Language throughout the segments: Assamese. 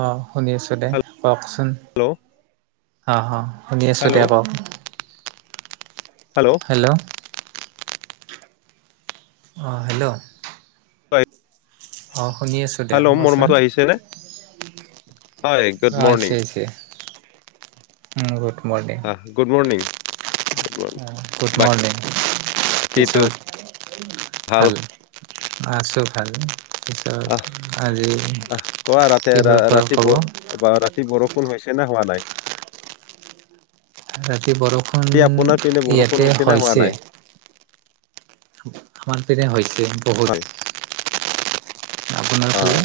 অ শুনি আছো দে, কওকচোন? হেল্ল' অ অ শুনি আছো দে হেল্ল' কওক। Hello hello. অ হেল্ল। [inaudible] অ শুনি আছোঁ। হেল্ল' মোৰ দেহচোন, মাতো আহিছে নে হয় গুড অ আয়েছে মৰ্ণিং আয়েছে। উম গুড মৰ্ণিং। আহ গুড মৰ্ণিং [inaudible] অ গুড মৰ্ণিং, বাকীটো পিছত ভাল? মই আছো ভালে। আহ আহ কোৱা ৰাতি কিহৰ ৰা ওপৰত ক'ব ৰাতিপুৱ বা ৰাতি বৰষুণ হৈছে নে হোৱা নাই? ৰাতি বৰষুণ এই আপোনাৰ পিনে বৰষুণ ইয়াতে নে হোৱা হৈছে। নাই আমাৰ পিনে হৈছে। বহুত হয়। আপোনাৰ অ ফালে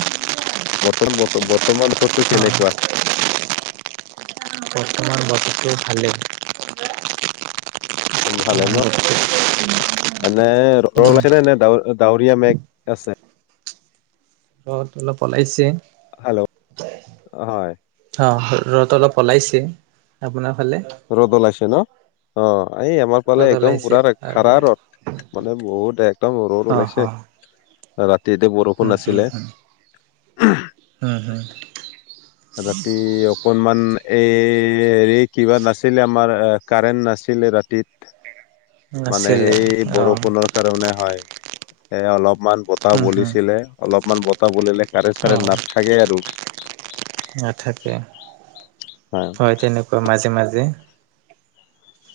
বৰ্তমান বত বৰ্তমান বতৰটো অ কেনেকুৱা? বৰ্তমান বতৰটো ভালেই। মান ভালেই বৰ্তমান বতৰটো ন, এনে ৰদ ওলাইছে নে ডাৱৰ এ ডাৱৰীয়া মেঘ আছে। ৰদ অলপ ওলাইছে। হেল্ল, হয়। অ ৰদ অলপ ওলাইছে, আপোনাৰ ফালে? ৰ'দ ওলাইছে ন, অ এই আমাৰ পালে ৰ'দ একদম ওলাইছে পুৰা আৰু খাৰা ৰ'দ। মানে বহুত এক। একদম ৰ'দ অ', ওলাইছে, অ', ৰাতি ৰাতি বৰষুণ উম, হম, আাছিলে হম, হম, হম ৰাতি অকনমান এ হেৰি কিবা নাছ ছিলে আমাৰ এ কাৰেন্ট নাছিলে ৰাতিত, মানে আছিলে সেই অ', বৰষুণত। কাৰণে হয়। এ অলপমান বতাহ হম, হম, বলিছিলে, অলপমান বতাহ বলিলে কাৰেন চাৰেন অ', নাথ থাকে আৰু। নাথাকে। অ'। হয় তেনেকুৱা মাজে মাজে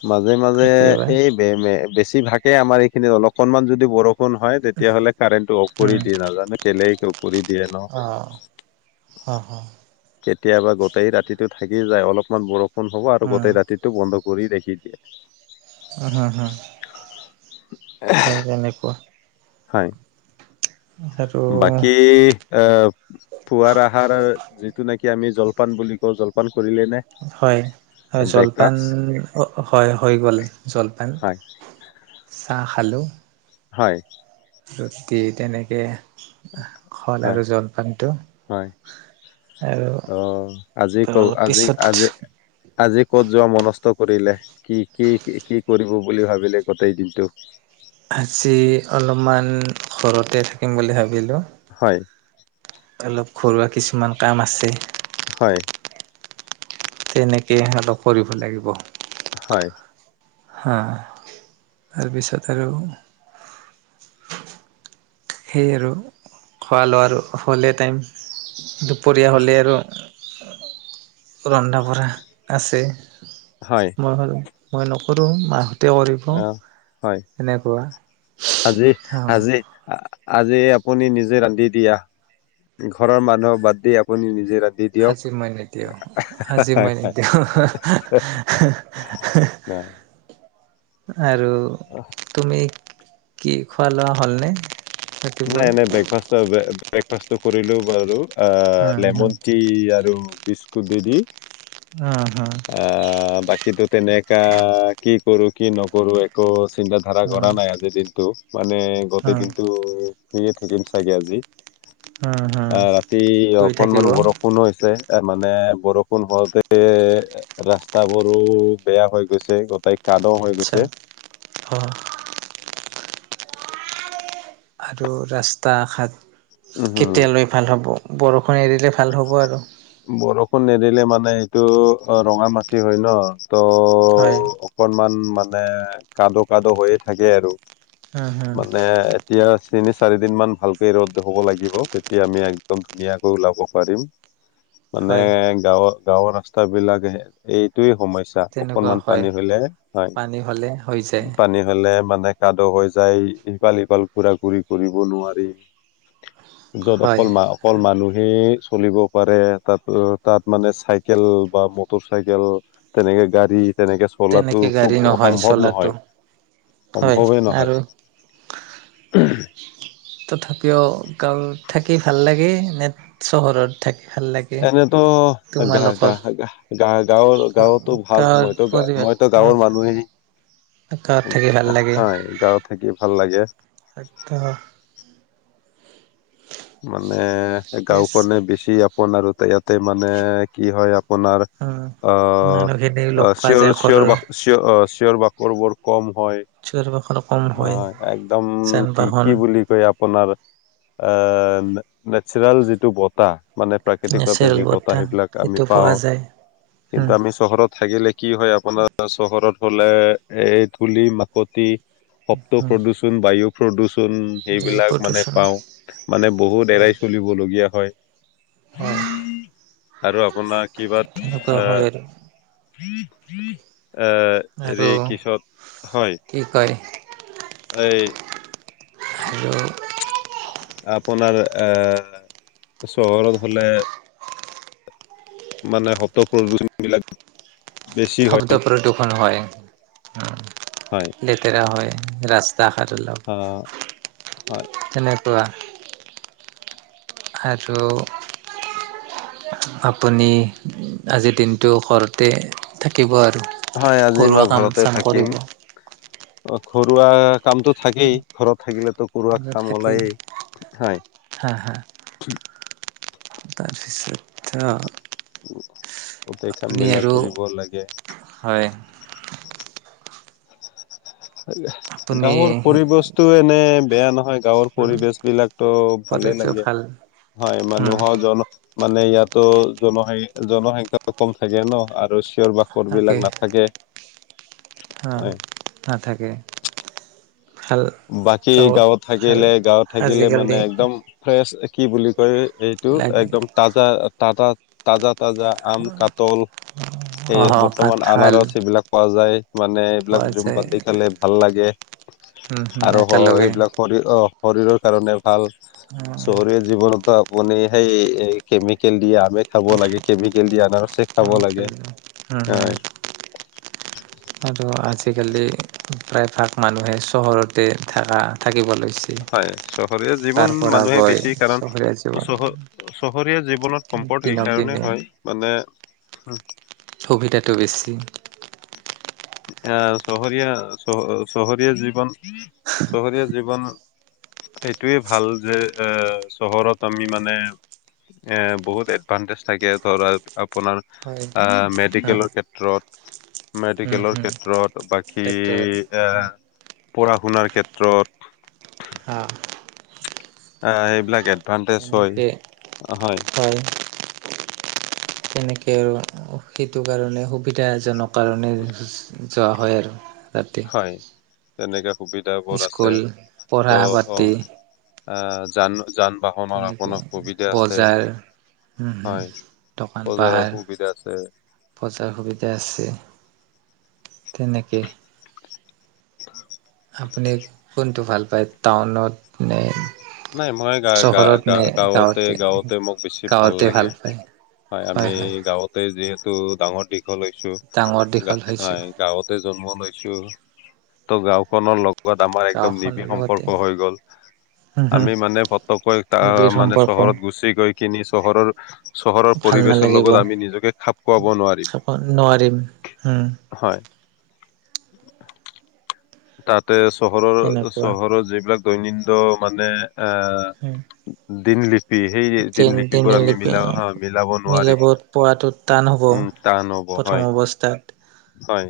মাজে মাজে কেতিয়াবা এই বে মে বেছিভাগে আমাৰ এইখিনিত অলকণমান যদি বৰষুণ হয় তেতিয়া হ'লে কাৰেণ্টটো অফ কৰি উম, দিয়ে, নাজানো কেলেই অফ কৰি দিয়ে ন। [inaudible] কেতিয়াবা গোটেই ৰাতিটো থাকি যায়, অলপমান বৰষুণ হ'ব আৰু উম, গোটেই ৰাতিত টো বন্ধ কৰি ৰাখি দিয়ে। [unintelligible] অ', তেনেকুৱা। হয়। আৰু বাকি, অ', পুৱাৰ আহাৰ যিটো নেকি আমি জল পান বুলি কওঁ জলপান কৰিলে নে। হয়, হয় জলপান ব্ৰেকফাষ্ট? হ হয় হৈ গ'ল জলপান হয়, চাহ খালো। হয়। ৰুটি তেনেকে হ'ল হয়, আৰু জলপানটো। হয়। আৰু অ', আজি ক অলপ আজি পিছত আজি আজি ক'ত যোৱা মনস্থ কৰিলে। কি কি কি কৰিব বুলি ভাবিলে গোটেই দিনটো। আজি অলপমান ঘৰতে থাকিম বুলি ভাবিলোঁ হয়। অলপ ঘৰুৱা কিছুমান কাম আছে। হয়। তেনেকে অলপ কৰিব লাগিব। হয়। হা, তাৰপিছত আৰু সেই আৰু খোৱা লোৱাৰ হ'লে টাইম, দুপৰীয়া হ'লেই আৰু ৰন্ধা বঢ়া আছে। হয়। মই নকৰো মাহঁ তে কৰিব অ' হয়। এনেকুৱা, অ' আ আজি আপুনি নিজে ৰান্ধি দিয়া ঘৰৰ মানুহক বাদ দি আপুনি নিজে ৰান্ধি আজি দিয়ক, মই নিদিওঁ আজি হয় হয় [inaudible] [inaudible] আৰু তুমি কি খোৱা লোৱা হ'লনে। ৰাতিপুৱাই? নাই নাই ব্ৰেকফাষ্ট ব্ৰেকফাষ্টটো কৰিলো বাৰু, উম হম লেমন টি আৰু বিস্কুটে দি দি। অ হা। আ বাকীতো তেনেকা কি কৰো কি নকৰো একো চিন্তা। ধাৰা উম কৰা নাই আজিৰ দিনটো মানে গোটেই উম দিনটো। শুইয়ে থাকিম চাগে আজি উম হম আ ৰাতি কৰি থাকিব অকনমান বৰ ষুণো হৈছে এ মানে বৰষুণ হওঁতে ৰাস্তা বোৰো। বেয়া হৈ গৈছে গোটেই কাদো হৈ গৈছে। হ। আৰু ৰাস্তা ঘাট উম কেতিয়ালৈ। ভাল হ'ব বৰষুণ এৰিলে ভাল হ'ব আৰু। বৰষুণ নিদিলে মানে এইটো অ ৰঙা মাটি হয় ন ত। হয় অকনমান মানে কাদো কাদো হৈয়ে থাকে আৰু উম হম মানে। এতিয়া তিনি চাৰি দিন মান ভালকে ৰ'দ হ'ব লাগিব তেতিয়া আমি একদম ধুনীয়াকৈ ওলাব পাৰিম। মানে হয় গাঁৱত গাঁওৰ ৰাস্তা বিলাকে। এইটোৱে সমস্যা তেনেকুৱা অকনমান হয় পানী হ'লে পানী হ'লে হৈ যায় হয় পানী। ফেলে মানে কাদো হৈ যায় ইফাল সিফাল ঘূৰা ঘূৰি কৰিব নোৱাৰি। য'ত হয় অকল মা অকল মানুহেই চলিব পাৰে। তাত অ তাত মানে চাইকেল বা মটৰ চাইকেল তেনেকে গাড়ী তেনেকে। চলাটো তেনেকে খুব গাড়ী নহয় সম্ভৱ চলাটো নহয় হয় সম্ভৱেই নহয়। আৰু হঘঘঘ। তথাপিও গাঁৱত থাকি ভাল লাগে নে চহৰত থাকি। ভাল লাগে এনেতো গা গা তোমালোকৰ গা গাঁৱৰ গাঁৱতো ভাল গাঁৱৰ মইতো গা পৰিৱেশ মই। তো গাঁৱৰ মানুহেই গাঁৱত থাকি ভাল লাগে। হয় গাঁৱত থাকি ভাল লাগে। এক টাকা। মানে ইয়েছ গাওঁখনে বেছি আপোন আৰু ইয়াতে মানে কি হয় আ পোনাৰ উম। আ মানুহখিনি আ লগ পোৱা চিঞৰ যায় ঘৰৰ চিঞৰ বা চিঞৰ অ চিঞৰ বাখৰবোৰ কম হয়। চৌপাশৰ কম অ হয় একদম যান কি বাহন কি বুলি কয় আপোনাৰ। এ নেচাৰেল যিটো বতাহ। মানে প্ৰাকৃতিকভাৱে নেচাৰেল যি বতাহ সেইবিলাক আমি সেইটো পোৱা পাওঁ যায়। কিন্তু উম, আমি চহৰত থাকিলে। কি হয় আপোনাৰ চহৰত হ'লে এই ধূলি মাকতি শব্দ উম, প্ৰদূ ষণ বায়ু প্ৰদূষণ বায়ু সেইবিলাক মানে প্ৰদূষণ পাওঁ। মানে বহুত হয়। এৰাই চলিবলগীয়া হয়। হয়। আৰু আপোনাৰ কিবাত তেনেকুৱা হয় আৰু এহ এহ। আৰু কি কয়? এই। হেল্ল'। আপোনাৰ আ চহৰত হ'লে। মানে শব্দ প্ৰদূষণ বিলাক। বেছি হয় শব্দ প্ৰদূষণ হয় হয় লেতেৰা হয় ৰা স্তা ঘাট আহ হয় বিলাক তেনেকুৱা। আৰু আপুনি আজিৰ দিনটো ঘৰতে থাকিব আৰু হয় আজি ঘৰুৱা মই কাম ঘৰতে চাম থাকিম কৰিব অ ঘৰুৱা। কামটো থাকেই ঘৰত থাকিলেতো ঘৰুৱা কাম থাকেই উলায়েই হয়। [inaudible] আচ্ছা। গোটেই কাম আপুনি বিলাক আৰু কৰিব লাগে। হয়। আপুনি গাঁৱৰ পৰিৱেশটো এনে বেয়া নহয়। গাঁৱৰ পৰিবেশ বিলাকটো ভালে কৰিছে লাগে ভাল হয় মানুহৰ জন মানে ইয়াতো জনসং-জনসংখ্যাতো কম থাকে নহ আৰু চিঞৰ বা খৰ বিলাক নাথাকে। হা হয়। নাথাকে। ভাল বাকী গাঁৱত থাকিলে গাঁৱত থাকিলে মানে আজিকালি একদম। ফ্ৰেছ কি বুলি কয় এইটো লাগে একদম তাজা, তাজা। তাজা, তাজা আম, কাঠাল এই অহ বৰ্তমান কাঁঠাল আনাৰস এইবিলাক পোৱা যায়। মানে এইবিলাক পোৱা জুম যায় পাতি খালে ভাল লাগে আৰু একেলগে সেইবিলাক শৰীৰ-শৰীৰৰ কাৰণে ভাল চহৰীয়া জীৱনোতো বনে সেই এ কেমিকেলি দি আমে খাব লাগে কেমিকেলি দি আনাৰচ। চেক খাব লাগে হয়। আৰু আজিকালি প্ৰায়ভাগ মানুহে চহৰতে থাকা থাকিব লৈছে। হয় চহৰীয়া তাৰ জীৱন পৰা মানুহে গৈ বেছি কাৰণ চহৰীয়া জীৱন চহ-চহৰীয়া জীৱনত সম্পদ দিনক এইকাৰণে দিনে হয় মানে সুবিধাটো বেছি। আ চহৰীয়া চহ-চহৰীয়া জীৱন চহৰীয়া জীৱন। এইটোৱে ভাল যে এ চহৰত আমি মানে এ বহুত এডভানটেজ থাকে ধৰা আপোনাৰ হয় আ হা মেডিকেলৰ ক্ষেত্ৰত উম মেডিকেলৰ হম ক্ষেত্ৰত। বাকী সেইটোত এতিয়া পঢ়া শুনাৰ ক্ষেত্ৰত। আ'। এ এইবিলাক এডভানটেজ হয়, তেনেকে হয়। হয়। এনেকে সেইটো কাৰণে সুবিধাজনক কাৰণে যোৱা হয় আৰু তাত। হয় এনেকা সুবিধা বোৰ আছে স্কুল ত' পঢ়া অ পাতি আ যান, যান বাহনৰ তেনেকে আপোনাৰ সুবিধা আছে। বজাৰ উম হম হয় দোকান বজাৰৰ পাহাৰ সুবিধা আছে। বজাৰ সুবিধা আছে তেনেকে আপুনি কোনটো ভাল পায় টাউনত নে। নাই মই গা, গা, চহৰত নে গা- গাওঁতে, গাঁৱতে গাওঁতে মোক বেছি ভাল গাঁৱতে লাগে। পায় হয় আমি গাওঁতে যিহেতু ডাঙৰ দীঘল হৈছোঁ ডাঙৰ দীঘল হৈছো হয়। গাঁৱতে জন্ম লৈছো ত' গাওঁখনৰ লগ [unintelligible] আমাৰ একদম গাঁওখনৰ নিবিৰ লগতে সম্পৰ্ক হৈ গ'ল। আমি মানে ফটককৈ আ নিবিৰ মানে সম্পৰ্ক চহৰত গুচি গৈ কিনি চহৰৰ। চহৰৰ ভাল পৰিবেশৰ নালাগিব লগত আমি নিজকে খাপ খোৱাব নোৱাৰিম চাব নোৱাৰিম উম হয়। তাতে চহৰৰ, তেনেকুৱা চহৰৰ যিবিলাক দৈনিন্দ মানে এ [inaudible] [unintelligible] তিন দিনলিপিবোৰ আমি তিনালিপে মিলা মিলাব নোৱাৰিম মিলাব পোৱাটো টান হ'ব উম টান হ'ব হয়। প্ৰথম অৱস্থাত। হয়।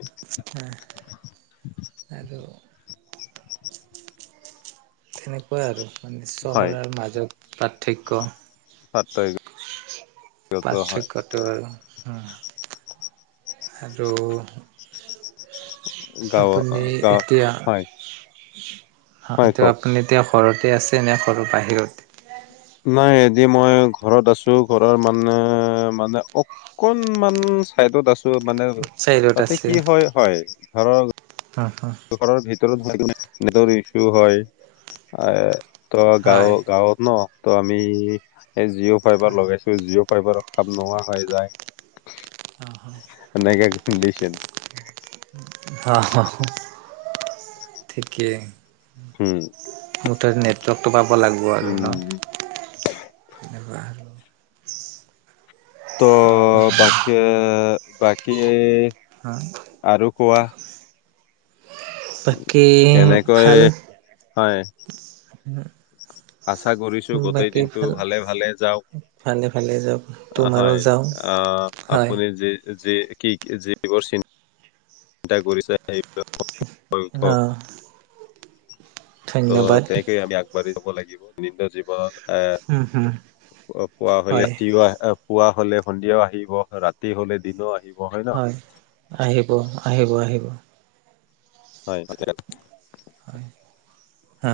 আৰু তেনেকুৱাই আৰু হয় চহৰৰ মাজত পাৰ্থক্য। পাত্ৰগত হয় পাৰ্থক্যটো আৰু উম। আৰু গাঁও আপুনি গাঁও এতিয়া হয় হয় কওক আপুনি এতিয়া ঘৰতে আছে নে ঘৰৰ বাহিৰত? নাই এদি মই ঘৰত আছো ঘৰৰ মানে মানে অ কন মান চাইডত আছো মানে তাতে কি হয় হয় ঘৰৰ হ হ। ঘৰৰ ভিতৰত [unintelligible] নেটৰ ইছু হয় আয় ত গাঁও হয়। গাঁওত ন, ত আমি এই জিঅ' ফাইবাৰ হয়। লগাইছো। জিঅ' ফাইবাৰৰ কাম নোহোৱা হৈ যায়। আহ এনেকে কণ্ডিচন হ [unintelligible] [unintelligible] ঠিকেই। হম। মুঠতে নেটৱৰ্কটো পাব লাগব আৰু ন। উম। [unintelligible] ত বাকি বাকি এই হা? আৰু কোৱা। বাকী কেনেকৈ ভাল হয়। [inaudible] আশা কৰিছো গোটেই বাকী দিনটো ভাল। ভালে ভালে যাওক, ভালে ভালে যাওক অ তোমাৰো হয় যাওঁ আহ হয়। আপুনি যি যি কি যিবোৰ চিন চিন্তা কৰিছে সেইবিলাক সফল অ হক। ত' ধন্যবাদ তেনেকৈয়ে আমি আগবাঢ়ি যাব লাগিব নিত্য জীৱনত। এ উম হুম পোৱা হলে হয় [unintelligible] পুৱা হলে সন্ধিয়াও আহিব, ৰাতি হলে দিনো আহিব। হয় আহিব আহিব আহিব। হয় [unintelligible] হয় হা।